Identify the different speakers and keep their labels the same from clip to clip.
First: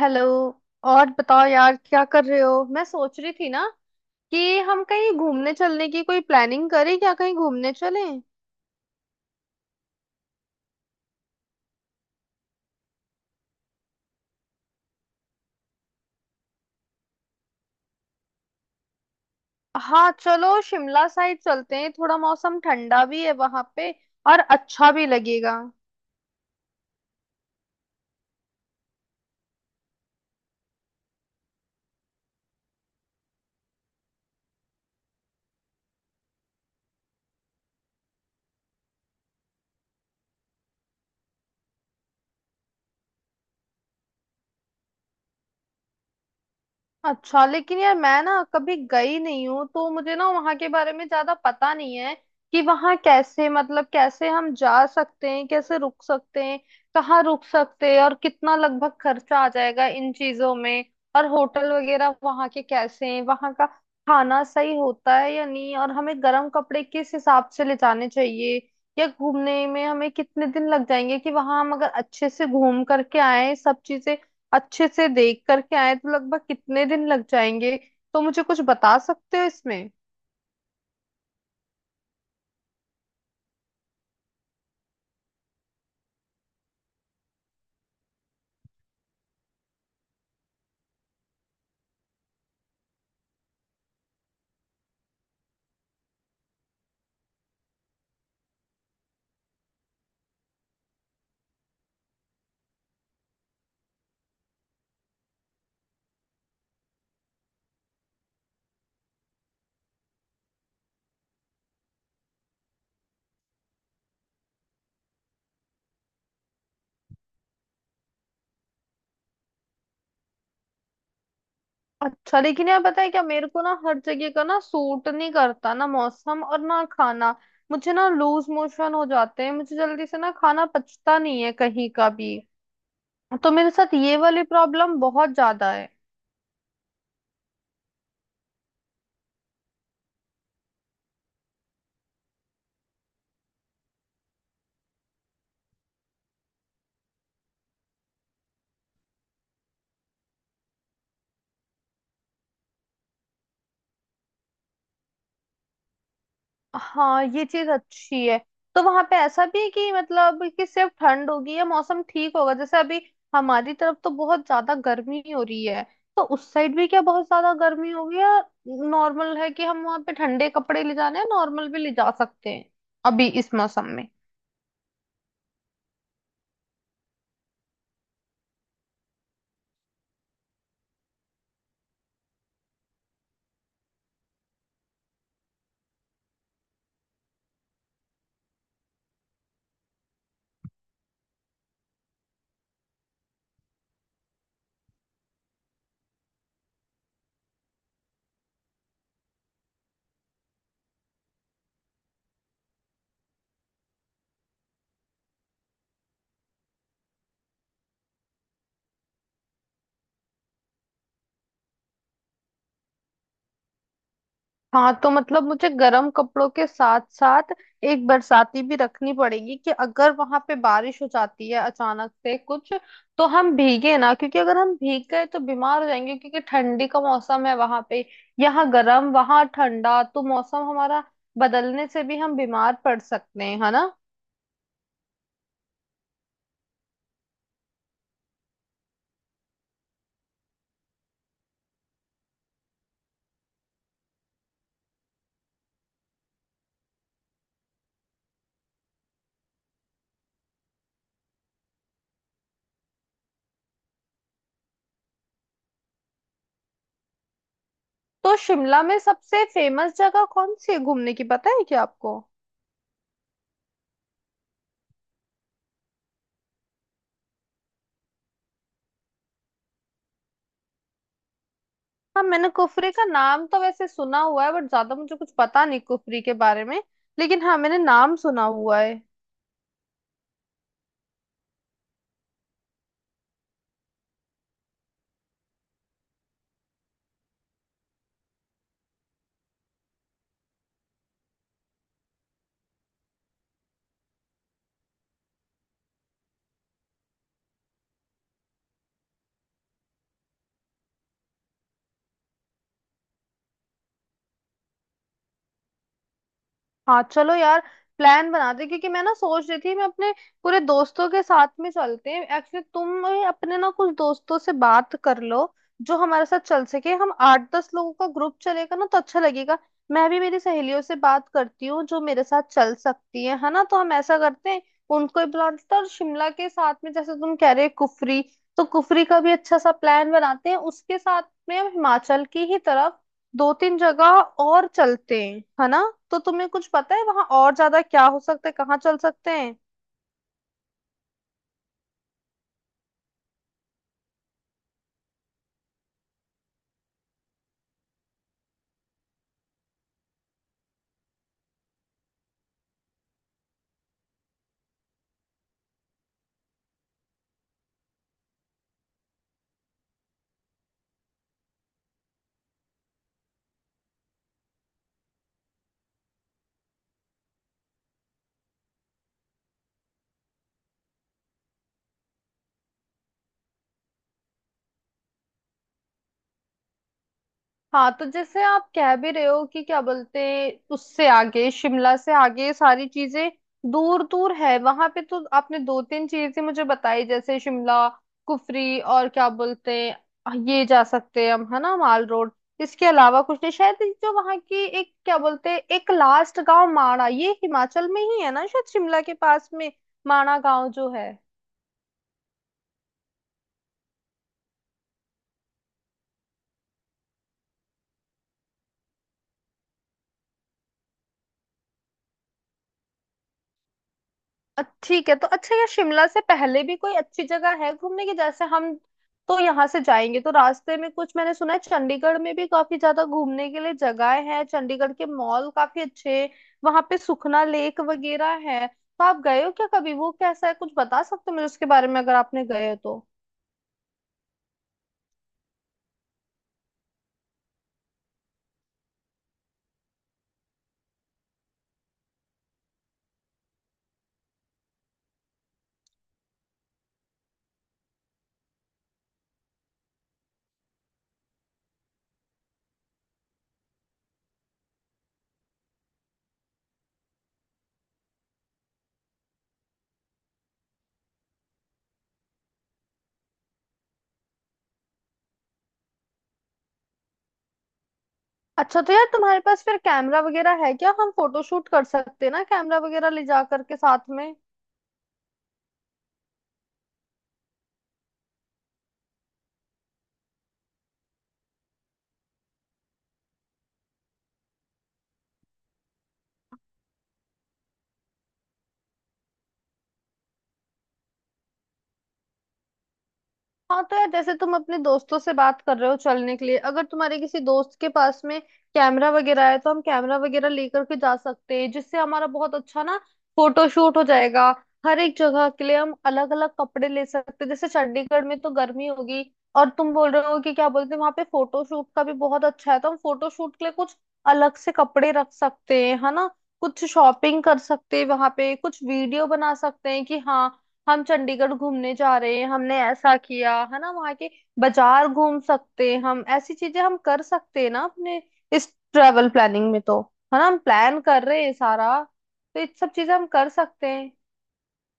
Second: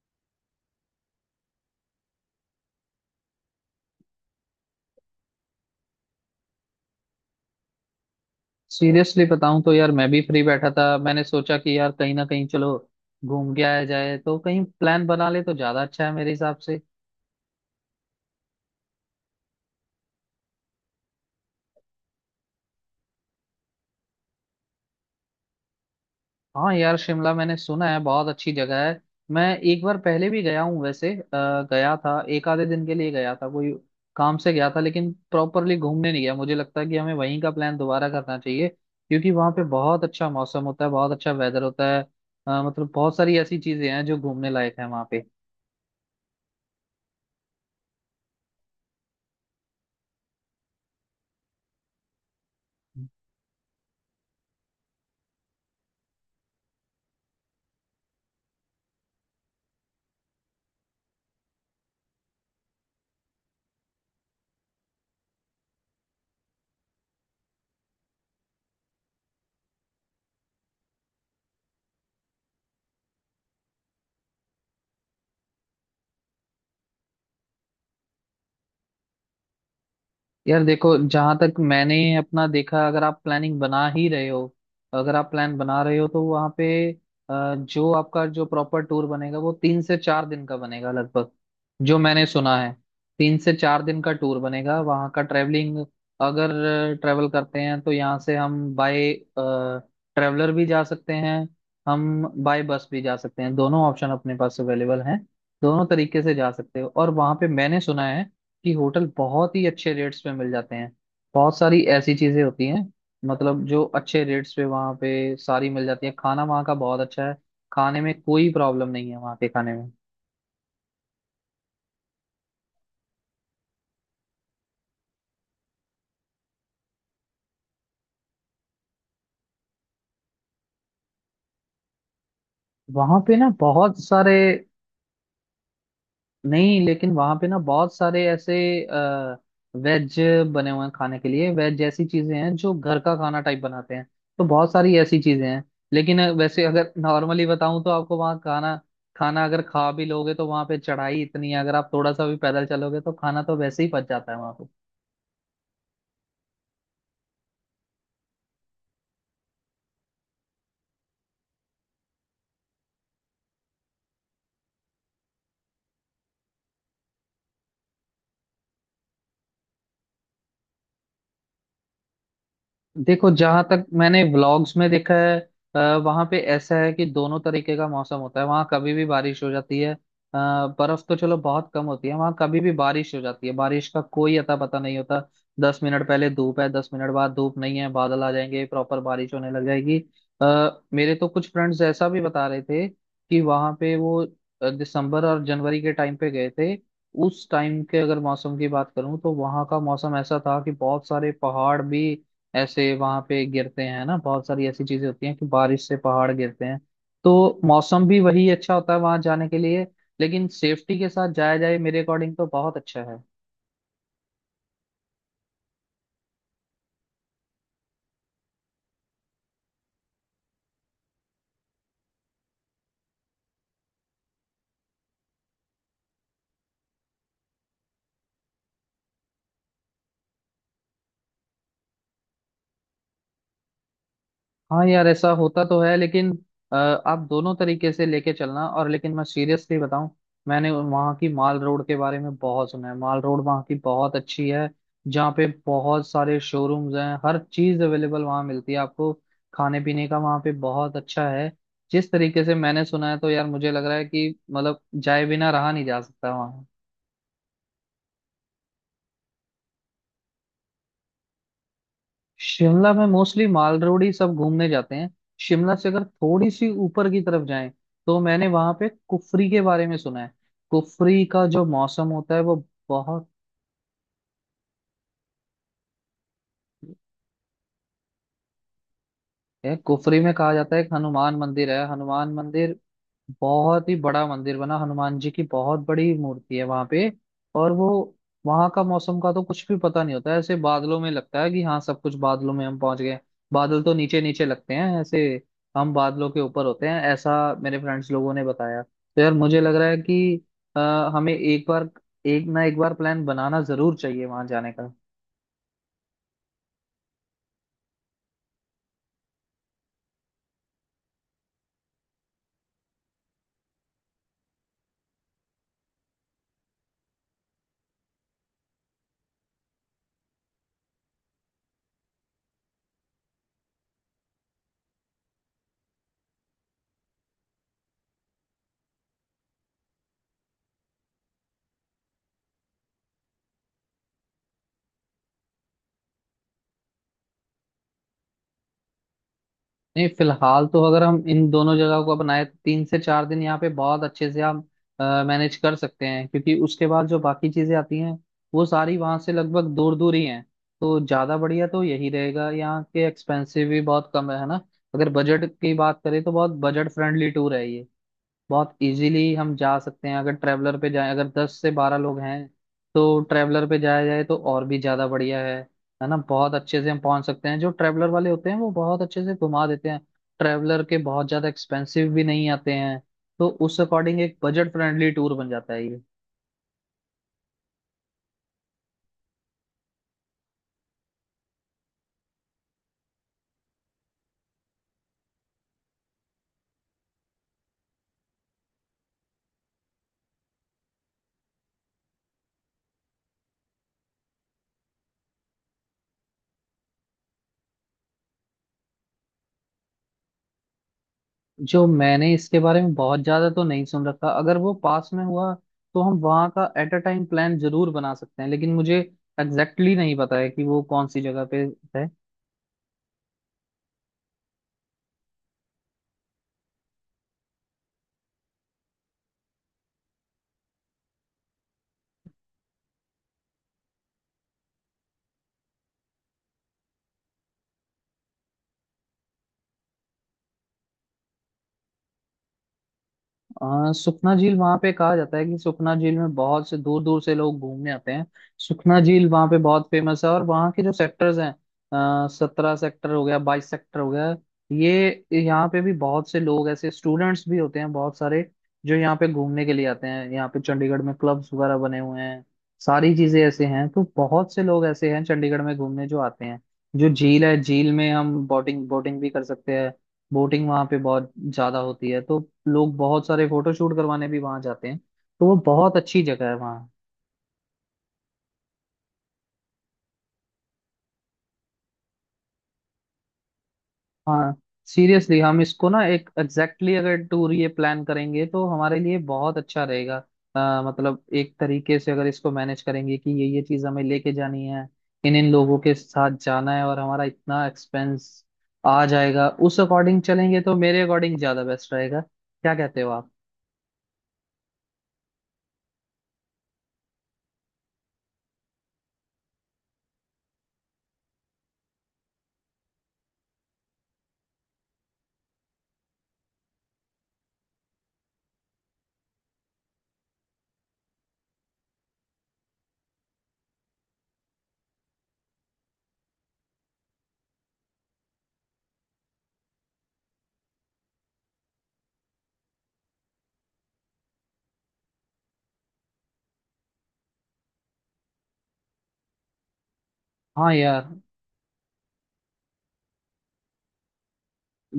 Speaker 1: Hello. और बताओ यार क्या कर रहे हो? मैं सोच रही थी ना कि हम कहीं घूमने चलने की कोई प्लानिंग करें, क्या कहीं घूमने चलें?
Speaker 2: सीरियसली बताऊं तो यार मैं भी फ्री बैठा था। मैंने सोचा कि यार कहीं ना कहीं चलो घूम के आया जाए, तो कहीं प्लान बना ले तो ज्यादा अच्छा है मेरे हिसाब से।
Speaker 1: हाँ चलो शिमला साइड चलते हैं, थोड़ा मौसम ठंडा भी है वहां पे और अच्छा भी लगेगा।
Speaker 2: हाँ यार, शिमला मैंने सुना है बहुत अच्छी जगह है। मैं एक बार पहले भी गया हूँ वैसे। गया था, एक आधे दिन के लिए गया था, कोई काम से गया था, लेकिन प्रॉपरली घूमने नहीं गया। मुझे लगता है कि हमें वहीं का प्लान दोबारा करना चाहिए क्योंकि वहाँ पे बहुत अच्छा मौसम होता है, बहुत अच्छा वेदर होता है। मतलब बहुत सारी ऐसी चीजें हैं जो घूमने लायक है वहाँ पे।
Speaker 1: अच्छा लेकिन यार मैं ना कभी गई नहीं हूँ, तो मुझे ना वहां के बारे में ज्यादा पता नहीं है कि वहां कैसे, मतलब कैसे हम जा सकते हैं, कैसे रुक सकते हैं, कहाँ रुक सकते हैं और कितना लगभग खर्चा आ जाएगा इन चीजों में, और होटल वगैरह वहां के कैसे हैं, वहां का खाना सही होता है या नहीं, और हमें गर्म कपड़े किस हिसाब से ले जाने चाहिए, या घूमने में हमें कितने दिन लग जाएंगे कि वहां हम अगर अच्छे से घूम करके आए सब चीजें अच्छे से देख करके आए तो लगभग कितने दिन लग जाएंगे? तो मुझे कुछ बता सकते हो इसमें?
Speaker 2: यार देखो, जहां तक मैंने अपना देखा, अगर आप प्लानिंग बना ही रहे हो, अगर आप प्लान बना रहे हो तो वहाँ पे जो आपका जो प्रॉपर टूर बनेगा वो 3 से 4 दिन का बनेगा लगभग, जो मैंने सुना है। 3 से 4 दिन का टूर बनेगा वहाँ का। ट्रैवलिंग अगर ट्रैवल करते हैं तो यहाँ से हम बाय ट्रैवलर भी जा सकते हैं, हम बाय बस भी जा सकते हैं। दोनों ऑप्शन अपने पास अवेलेबल हैं, दोनों तरीके से जा सकते हो। और वहाँ पे मैंने सुना है कि होटल बहुत ही अच्छे रेट्स पे मिल जाते हैं। बहुत सारी ऐसी चीजें होती हैं, मतलब जो अच्छे रेट्स पे वहाँ पे सारी मिल जाती है। खाना वहाँ का बहुत अच्छा है, खाने में कोई प्रॉब्लम नहीं है वहाँ के खाने में।
Speaker 1: अच्छा लेकिन यार पता है क्या, मेरे को ना हर जगह का ना सूट नहीं करता, ना मौसम और ना खाना। मुझे ना लूज मोशन हो जाते हैं, मुझे जल्दी से ना खाना पचता नहीं है कहीं का भी,
Speaker 2: वहाँ पे ना
Speaker 1: तो मेरे साथ
Speaker 2: बहुत
Speaker 1: ये
Speaker 2: सारे,
Speaker 1: वाली प्रॉब्लम बहुत ज्यादा है।
Speaker 2: नहीं लेकिन वहां पे ना बहुत सारे ऐसे आ, वेज बने हुए हैं खाने के लिए। वेज जैसी चीजें हैं जो घर का खाना टाइप बनाते हैं, तो बहुत सारी ऐसी चीजें हैं। लेकिन वैसे अगर नॉर्मली बताऊं तो आपको वहाँ खाना खाना अगर खा भी लोगे तो वहां पे चढ़ाई इतनी है, अगर आप थोड़ा सा भी पैदल चलोगे तो खाना तो वैसे ही पच जाता है वहां पे।
Speaker 1: हाँ ये चीज अच्छी है। तो वहां पे ऐसा भी है कि मतलब कि सिर्फ ठंड होगी या मौसम ठीक होगा, जैसे अभी हमारी तरफ तो बहुत ज्यादा गर्मी हो रही है, तो उस साइड भी क्या बहुत ज्यादा गर्मी होगी या नॉर्मल है कि हम वहां पे ठंडे कपड़े ले जाने हैं, नॉर्मल भी ले जा सकते हैं अभी
Speaker 2: देखो,
Speaker 1: इस
Speaker 2: जहां
Speaker 1: मौसम
Speaker 2: तक
Speaker 1: में?
Speaker 2: मैंने व्लॉग्स में देखा है, वहां पे ऐसा है कि दोनों तरीके का मौसम होता है। वहां कभी भी बारिश हो जाती है। बर्फ तो चलो बहुत कम होती है, वहां कभी भी बारिश हो जाती है, बारिश का कोई अता पता नहीं होता। दस मिनट पहले धूप है, 10 मिनट बाद धूप नहीं है, बादल आ जाएंगे, प्रॉपर बारिश होने लग जाएगी। मेरे तो कुछ फ्रेंड्स ऐसा भी बता रहे थे कि वहां पे वो दिसंबर और जनवरी के टाइम पे गए थे। उस टाइम के अगर मौसम की बात करूं तो वहां का मौसम ऐसा था कि बहुत सारे पहाड़ भी ऐसे वहां पे गिरते हैं ना, बहुत सारी ऐसी चीजें होती हैं कि बारिश से पहाड़ गिरते हैं। तो मौसम भी वही अच्छा होता है वहां जाने के लिए, लेकिन सेफ्टी के साथ जाया जाए मेरे अकॉर्डिंग तो बहुत अच्छा है।
Speaker 1: हाँ तो मतलब मुझे गर्म कपड़ों के साथ साथ एक बरसाती भी रखनी पड़ेगी कि अगर वहां पे बारिश हो जाती है अचानक से कुछ, तो हम भीगे ना, क्योंकि अगर हम भीग गए तो बीमार हो जाएंगे, क्योंकि ठंडी का मौसम है वहां पे। यहाँ गर्म वहां ठंडा, तो मौसम हमारा बदलने से भी हम बीमार पड़ सकते हैं, है ना?
Speaker 2: हाँ यार, ऐसा होता तो है, लेकिन आप दोनों तरीके से लेके चलना। और लेकिन मैं सीरियसली बताऊं, मैंने वहाँ की माल रोड के बारे में बहुत सुना है। माल रोड वहाँ की बहुत अच्छी है, जहाँ पे बहुत सारे शोरूम्स हैं, हर चीज़ अवेलेबल वहाँ मिलती है आपको। खाने पीने का वहाँ पे बहुत अच्छा है, जिस तरीके से मैंने सुना है। तो यार मुझे लग रहा है कि मतलब जाए बिना रहा नहीं जा सकता।
Speaker 1: तो शिमला में सबसे फेमस जगह कौन सी है घूमने की, पता है क्या आपको?
Speaker 2: शिमला में मोस्टली माल रोड ही सब घूमने जाते हैं। शिमला से अगर थोड़ी सी ऊपर की तरफ जाएं तो मैंने वहां पे कुफरी के बारे में सुना है। कुफरी का जो मौसम
Speaker 1: हाँ
Speaker 2: होता है
Speaker 1: मैंने
Speaker 2: वो
Speaker 1: कुफरी का
Speaker 2: बहुत।
Speaker 1: नाम तो वैसे सुना हुआ है, बट ज्यादा मुझे कुछ पता नहीं कुफरी के बारे में, लेकिन हाँ मैंने नाम सुना हुआ है।
Speaker 2: यह कुफरी में कहा जाता है एक हनुमान मंदिर है। हनुमान मंदिर बहुत ही बड़ा मंदिर बना, हनुमान जी की बहुत बड़ी मूर्ति है वहां पे। और वो वहां का मौसम का तो कुछ भी पता नहीं होता है, ऐसे बादलों में लगता है कि हाँ सब कुछ बादलों में हम पहुंच गए। बादल तो नीचे नीचे लगते हैं, ऐसे हम बादलों के ऊपर होते हैं ऐसा मेरे फ्रेंड्स लोगों ने बताया। तो यार मुझे लग रहा है कि अ, हमें एक बार, एक ना एक बार प्लान बनाना जरूर चाहिए वहां जाने का।
Speaker 1: हाँ चलो यार प्लान बनाते हैं, क्योंकि मैं ना सोच रही थी मैं अपने पूरे दोस्तों के साथ में चलते हैं। एक्चुअली तुम अपने ना कुछ दोस्तों से बात कर लो जो हमारे साथ चल सके। हम आठ दस लोगों का ग्रुप चलेगा ना तो अच्छा लगेगा। मैं भी मेरी सहेलियों से बात करती हूँ जो मेरे साथ चल सकती है ना? तो हम ऐसा करते हैं, उनको ही बुला लेते हैं। और शिमला के साथ में जैसे तुम कह रहे हो कुफरी, तो कुफरी का भी अच्छा सा प्लान बनाते हैं। उसके साथ में हम हिमाचल की ही तरफ दो तीन जगह और चलते हैं, है ना? तो तुम्हें कुछ पता है वहां और ज्यादा क्या हो सकता है, कहाँ चल सकते हैं?
Speaker 2: नहीं, फिलहाल तो अगर हम इन दोनों जगह को अपनाए तो तीन से चार दिन यहाँ पे बहुत अच्छे से हम मैनेज कर सकते हैं, क्योंकि उसके बाद जो बाकी चीजें आती हैं वो सारी वहां से लगभग दूर दूर ही हैं। तो ज्यादा बढ़िया तो यही रहेगा, यहाँ के एक्सपेंसिव भी बहुत कम है ना? अगर बजट की बात करें तो बहुत बजट फ्रेंडली टूर है ये। बहुत इजीली हम जा सकते हैं, अगर ट्रैवलर पे जाए, अगर 10 से 12 लोग हैं तो ट्रैवलर पे जाया जाए तो और भी ज्यादा बढ़िया है। है ना? बहुत अच्छे से हम पहुंच सकते हैं, जो ट्रैवलर वाले होते हैं वो बहुत अच्छे से घुमा देते हैं। ट्रैवलर के बहुत ज्यादा एक्सपेंसिव भी नहीं आते हैं, तो उस अकॉर्डिंग एक बजट फ्रेंडली टूर बन जाता है ये।
Speaker 1: हाँ तो जैसे आप कह भी रहे हो कि क्या बोलते, उससे आगे, शिमला से आगे ये सारी चीजें दूर दूर है वहां पे। तो आपने दो तीन चीजें मुझे बताई, जैसे शिमला, कुफरी और क्या बोलते हैं, ये जा सकते हैं हम, है ना, माल रोड। इसके अलावा कुछ नहीं शायद। जो वहां की एक क्या बोलते हैं, एक लास्ट गांव माणा, ये हिमाचल में ही है ना शायद, शिमला के पास में, माणा गांव जो है।
Speaker 2: जो मैंने इसके बारे में बहुत ज्यादा तो नहीं सुन रखा, अगर वो पास में हुआ तो हम वहाँ का एट अ टाइम प्लान जरूर बना सकते हैं, लेकिन मुझे एग्जैक्टली exactly नहीं पता है कि वो कौन सी जगह पे है।
Speaker 1: ठीक है। तो अच्छा यार शिमला से पहले भी कोई अच्छी जगह है घूमने की? जैसे हम तो यहाँ से जाएंगे तो रास्ते में, कुछ मैंने सुना है चंडीगढ़ में भी काफी ज्यादा घूमने के लिए जगह है, चंडीगढ़ के मॉल काफी अच्छे, वहां पे सुखना लेक वगैरह है। तो आप गए हो क्या कभी? वो कैसा है, कुछ बता सकते हो मुझे उसके बारे में, अगर आपने गए हो तो?
Speaker 2: सुखना झील वहां पे कहा जाता है कि सुखना झील में बहुत से दूर दूर से लोग घूमने आते हैं। सुखना झील वहां पे बहुत फेमस है, और वहाँ के जो सेक्टर्स हैं, 17 सेक्टर हो गया, 22 सेक्टर हो गया, ये यहाँ पे भी बहुत से लोग ऐसे स्टूडेंट्स भी होते हैं बहुत सारे जो यहाँ पे घूमने के लिए आते हैं। यहाँ पे चंडीगढ़ में क्लब्स वगैरह बने हुए हैं, सारी चीजें ऐसे हैं, तो बहुत से लोग ऐसे हैं चंडीगढ़ में घूमने जो आते हैं। जो झील है, झील में हम बोटिंग बोटिंग भी कर सकते हैं, बोटिंग वहां पे बहुत ज्यादा होती है। तो लोग बहुत सारे फोटो शूट करवाने भी वहां जाते हैं, तो वो बहुत अच्छी जगह है वहाँ।
Speaker 1: अच्छा तो यार तुम्हारे पास फिर कैमरा वगैरह है क्या? हम फोटो शूट कर सकते हैं ना, कैमरा वगैरह ले जा करके साथ में।
Speaker 2: हाँ, सीरियसली हम इसको ना एक एग्जैक्टली exactly अगर टूर ये प्लान करेंगे तो हमारे लिए बहुत अच्छा रहेगा। मतलब एक तरीके से अगर इसको मैनेज करेंगे कि ये चीज हमें लेके जानी है, इन इन लोगों के साथ जाना है, और हमारा इतना एक्सपेंस आ जाएगा, उस अकॉर्डिंग चलेंगे तो मेरे अकॉर्डिंग ज्यादा बेस्ट रहेगा। क्या कहते हो आप?
Speaker 1: हाँ तो यार जैसे तुम अपने दोस्तों से बात कर रहे हो चलने के लिए, अगर तुम्हारे किसी दोस्त के पास में कैमरा वगैरह है तो हम कैमरा वगैरह लेकर के जा सकते हैं, जिससे हमारा बहुत अच्छा ना फोटो शूट हो जाएगा। हर एक जगह के लिए हम अलग अलग कपड़े ले सकते हैं। जैसे चंडीगढ़ में तो गर्मी होगी, और तुम बोल रहे हो कि क्या बोलते हैं, वहां पे फोटो शूट का भी बहुत अच्छा है, तो हम फोटो शूट के लिए कुछ अलग से कपड़े रख सकते हैं, है ना। कुछ शॉपिंग कर सकते हैं वहां पे, कुछ वीडियो बना सकते हैं कि हाँ हम चंडीगढ़ घूमने जा रहे हैं, हमने ऐसा किया, है ना। वहाँ के बाजार घूम सकते हैं हम। ऐसी चीजें हम कर सकते हैं ना अपने इस ट्रेवल प्लानिंग में, तो, है ना, हम
Speaker 2: हाँ
Speaker 1: प्लान
Speaker 2: यार,
Speaker 1: कर रहे हैं सारा। तो ये सब चीजें हम कर सकते हैं।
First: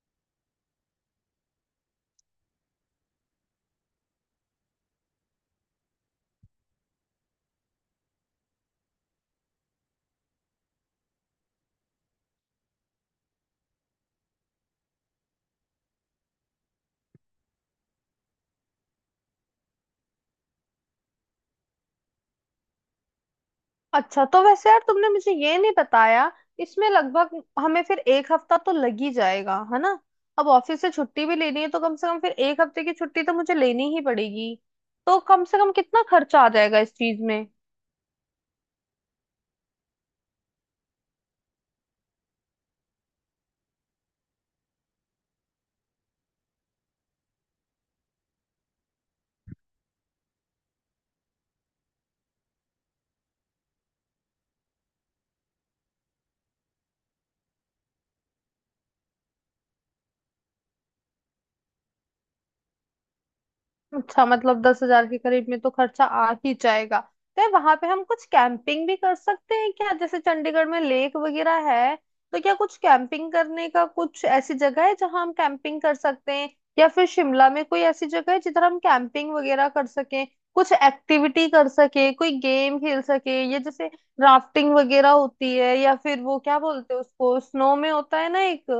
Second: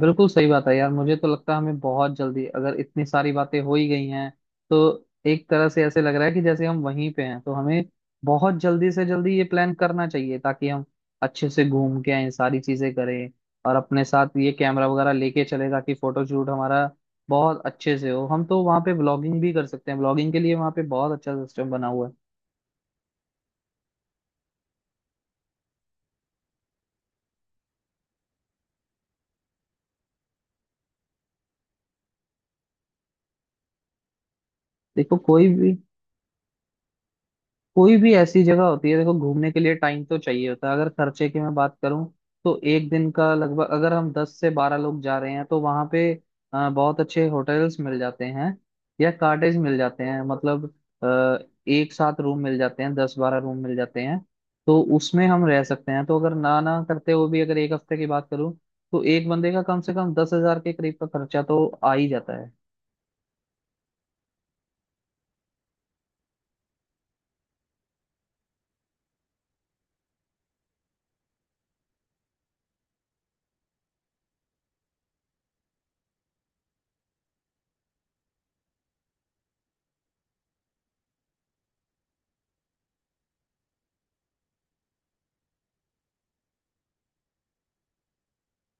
Speaker 2: बिल्कुल सही बात है यार। मुझे तो लगता है हमें बहुत जल्दी, अगर इतनी सारी बातें हो ही गई हैं तो एक तरह से ऐसे लग रहा है कि जैसे हम वहीं पे हैं। तो हमें बहुत जल्दी से जल्दी ये प्लान करना चाहिए ताकि हम अच्छे से घूम के आए, सारी चीजें करें, और अपने साथ ये कैमरा वगैरह लेके चले ताकि फोटो शूट हमारा बहुत अच्छे से हो। हम तो वहाँ पे ब्लॉगिंग भी कर सकते हैं, ब्लॉगिंग के लिए वहाँ पे बहुत अच्छा सिस्टम बना हुआ है।
Speaker 1: अच्छा तो वैसे यार तुमने मुझे ये नहीं बताया, इसमें लगभग हमें फिर एक हफ्ता तो लग ही जाएगा, है ना? अब ऑफिस से छुट्टी भी लेनी है, तो कम से कम फिर एक हफ्ते की छुट्टी तो मुझे लेनी ही पड़ेगी।
Speaker 2: देखो,
Speaker 1: तो कम
Speaker 2: कोई
Speaker 1: से कम
Speaker 2: भी
Speaker 1: कितना खर्चा आ जाएगा इस चीज में?
Speaker 2: कोई भी ऐसी जगह होती है, देखो, घूमने के लिए टाइम तो चाहिए होता है। अगर खर्चे की मैं बात करूं तो एक दिन का लगभग, अगर हम 10 से 12 लोग जा रहे हैं तो वहां पे बहुत अच्छे होटल्स मिल जाते हैं या कॉटेज मिल जाते हैं। मतलब अ, एक साथ रूम मिल जाते हैं, 10-12 रूम मिल जाते हैं, तो उसमें हम रह सकते हैं। तो अगर ना ना करते हुए भी अगर एक हफ्ते की बात करूं तो एक बंदे का कम से कम 10,000 के करीब का खर्चा तो आ ही जाता है।
Speaker 1: अच्छा मतलब 10,000 के करीब में तो खर्चा आ ही जाएगा। तो वहां पे हम कुछ कैंपिंग भी कर सकते हैं क्या? जैसे चंडीगढ़ में लेक वगैरह है, तो क्या कुछ कैंपिंग करने का कुछ ऐसी जगह है जहां हम कैंपिंग कर सकते हैं? या फिर शिमला में कोई ऐसी जगह है जिधर हम कैंपिंग वगैरह कर सकें, कुछ एक्टिविटी कर सके, कोई गेम खेल सके, ये जैसे राफ्टिंग वगैरह होती है, या फिर वो क्या बोलते हैं उसको, स्नो में होता है ना एक,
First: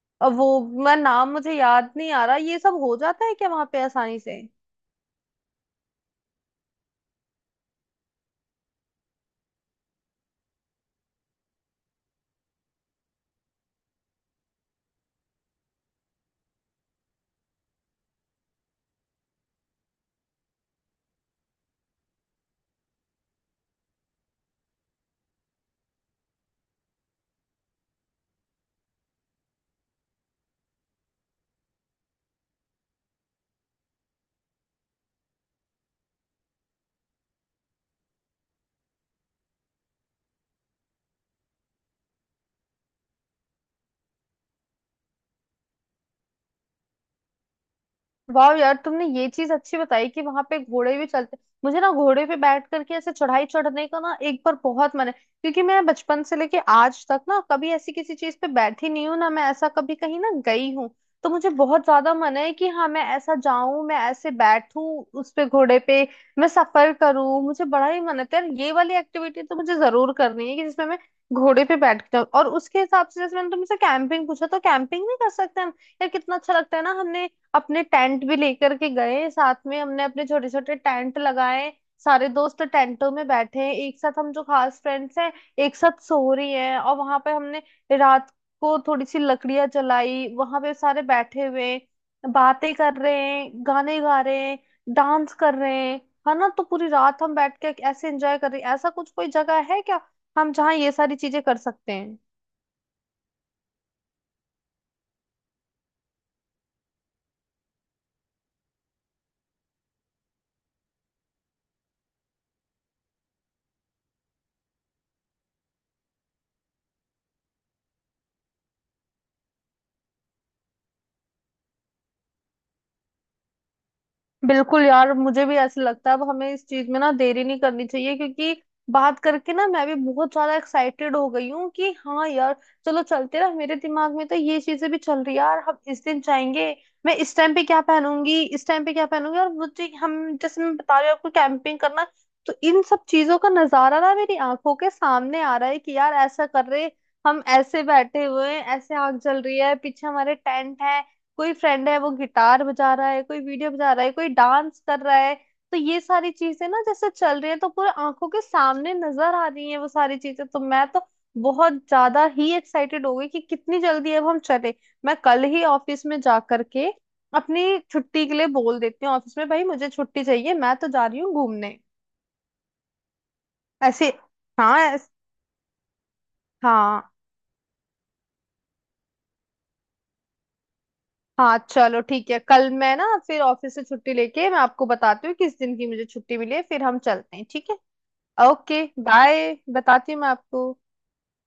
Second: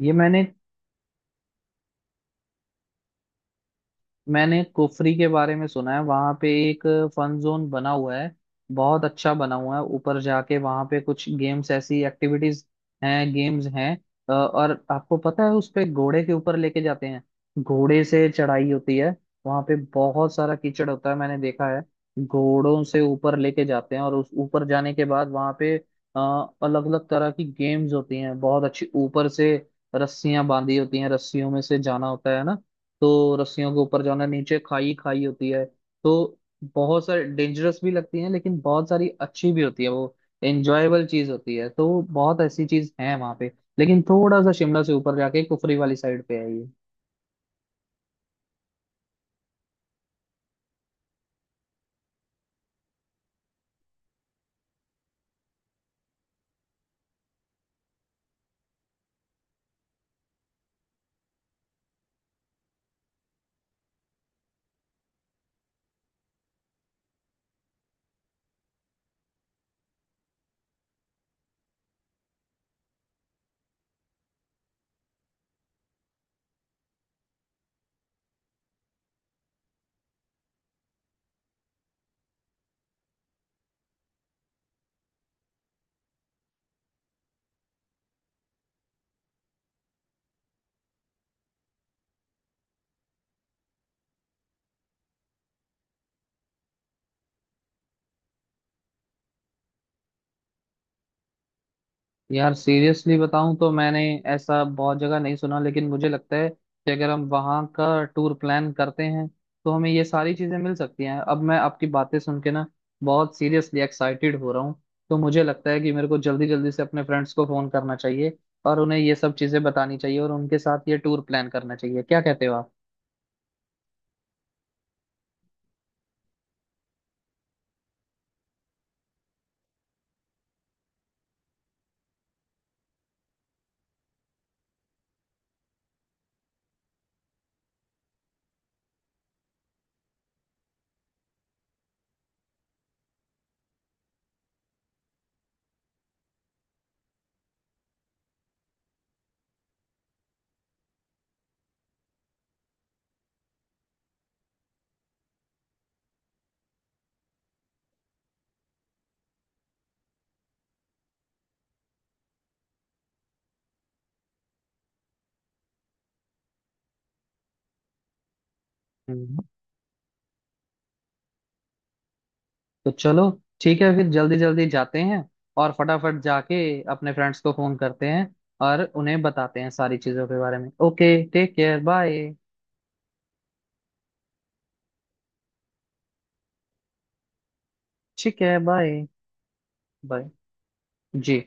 Speaker 2: ये
Speaker 1: अब
Speaker 2: मैंने
Speaker 1: वो मैं नाम मुझे याद नहीं आ रहा। ये सब हो जाता है क्या वहां पे आसानी से?
Speaker 2: मैंने कुफरी के बारे में सुना है वहां पे एक फन जोन बना हुआ है, बहुत अच्छा बना हुआ है। ऊपर जाके वहां पे कुछ गेम्स, ऐसी एक्टिविटीज हैं, गेम्स हैं। और आपको पता है उस पे घोड़े के ऊपर लेके जाते हैं, घोड़े से चढ़ाई होती है। वहां पे बहुत सारा कीचड़ होता है, मैंने देखा है। घोड़ों से ऊपर लेके जाते हैं, और उस ऊपर जाने के बाद वहां पे अलग अलग तरह की गेम्स होती हैं बहुत अच्छी। ऊपर से रस्सियां बांधी होती हैं, रस्सियों में से जाना होता है ना, तो रस्सियों के ऊपर जाना, नीचे खाई खाई होती है, तो बहुत सारी डेंजरस भी लगती है, लेकिन बहुत सारी अच्छी भी होती है। वो एंजॉयबल चीज होती है, तो बहुत ऐसी चीज है वहां पे, लेकिन थोड़ा सा शिमला से ऊपर जाके कुफरी वाली साइड पे है ये।
Speaker 1: वाह यार तुमने ये चीज अच्छी बताई कि वहां पे घोड़े भी चलते। मुझे ना घोड़े पे बैठ करके ऐसे चढ़ाई चढ़ने का ना एक बार बहुत मन है, क्योंकि मैं बचपन से लेके आज तक ना कभी ऐसी किसी चीज पे बैठी नहीं हूँ, ना मैं ऐसा कभी कहीं ना गई हूँ। तो मुझे बहुत ज्यादा मन है कि हाँ मैं ऐसा जाऊं, मैं ऐसे बैठूं उस पे, घोड़े पे मैं सफर करूं, मुझे बड़ा ही मन है। तो यार ये वाली एक्टिविटी तो मुझे जरूर करनी है कि जिसमें मैं घोड़े पे बैठ के जाऊं। और उसके हिसाब से, जैसे मैंने तुमसे कैंपिंग पूछा, तो कैंपिंग भी कर सकते हैं हम। यार कितना अच्छा लगता है ना, हमने अपने टेंट भी लेकर के गए साथ में, हमने अपने छोटे छोटे टेंट लगाए, सारे दोस्त टेंटों में बैठे हैं एक साथ, हम जो खास फ्रेंड्स हैं एक साथ सो रही हैं, और वहां पे हमने रात को थोड़ी सी लकड़ियां जलाई, वहां पे सारे बैठे हुए हैं, बातें कर रहे हैं, गाने गा रहे हैं, डांस कर रहे हैं, है ना, तो पूरी रात हम बैठ के ऐसे एंजॉय कर रहे हैं। ऐसा कुछ कोई जगह है क्या, हम जहाँ ये सारी चीजें कर सकते हैं?
Speaker 2: यार सीरियसली बताऊं तो मैंने ऐसा बहुत जगह नहीं सुना, लेकिन मुझे लगता है कि अगर हम वहाँ का टूर प्लान करते हैं तो हमें ये सारी चीजें मिल सकती हैं। अब मैं आपकी बातें सुन के ना बहुत सीरियसली एक्साइटेड हो रहा हूँ। तो मुझे लगता है कि मेरे को जल्दी जल्दी से अपने फ्रेंड्स को फोन करना चाहिए और उन्हें ये सब चीजें बतानी चाहिए और उनके साथ ये टूर प्लान करना चाहिए। क्या कहते हो आप?
Speaker 1: बिल्कुल यार मुझे भी ऐसे लगता है, अब हमें इस चीज में ना देरी नहीं करनी चाहिए, क्योंकि बात करके ना मैं भी बहुत ज्यादा एक्साइटेड हो गई हूँ कि हाँ यार चलो चलते ना। मेरे दिमाग में तो ये चीजें भी चल रही है यार, हम इस दिन जाएंगे, मैं इस टाइम पे क्या पहनूंगी, इस टाइम पे क्या पहनूंगी, और मुझे हम, जैसे मैं बता रही हूँ आपको कैंपिंग करना, तो इन सब चीजों का नजारा ना मेरी आंखों के सामने आ रहा है कि यार ऐसा कर रहे हम, ऐसे बैठे हुए हैं, ऐसे आग जल रही है, पीछे हमारे टेंट है, कोई फ्रेंड है वो गिटार बजा रहा है, कोई वीडियो बजा रहा है, कोई डांस कर रहा है। तो ये सारी चीजें ना जैसे चल रही है तो पूरे आंखों के सामने नजर आ रही है वो सारी चीजें। तो मैं तो बहुत ज्यादा ही एक्साइटेड हो गई कि कितनी जल्दी अब हम चले। मैं कल ही ऑफिस में जा करके अपनी छुट्टी के लिए बोल देती हूँ ऑफिस
Speaker 2: हम्म।
Speaker 1: में, भाई मुझे छुट्टी चाहिए, मैं तो जा रही हूँ घूमने।
Speaker 2: तो चलो, ठीक है,
Speaker 1: ऐसे,
Speaker 2: फिर जल्दी जल्दी
Speaker 1: हाँ
Speaker 2: जाते हैं और फटाफट जाके
Speaker 1: हाँ,
Speaker 2: अपने फ्रेंड्स को फोन करते हैं और उन्हें बताते हैं सारी चीजों के बारे में। ओके, टेक
Speaker 1: हाँ
Speaker 2: केयर,
Speaker 1: चलो
Speaker 2: बाय।
Speaker 1: ठीक है, कल मैं ना फिर ऑफिस से छुट्टी लेके मैं आपको बताती हूँ किस दिन की मुझे छुट्टी मिली है, फिर हम चलते हैं, ठीक है।
Speaker 2: ठीक है,
Speaker 1: ओके
Speaker 2: बाय।
Speaker 1: बाय, बताती हूँ मैं
Speaker 2: बाय
Speaker 1: आपको।
Speaker 2: जी।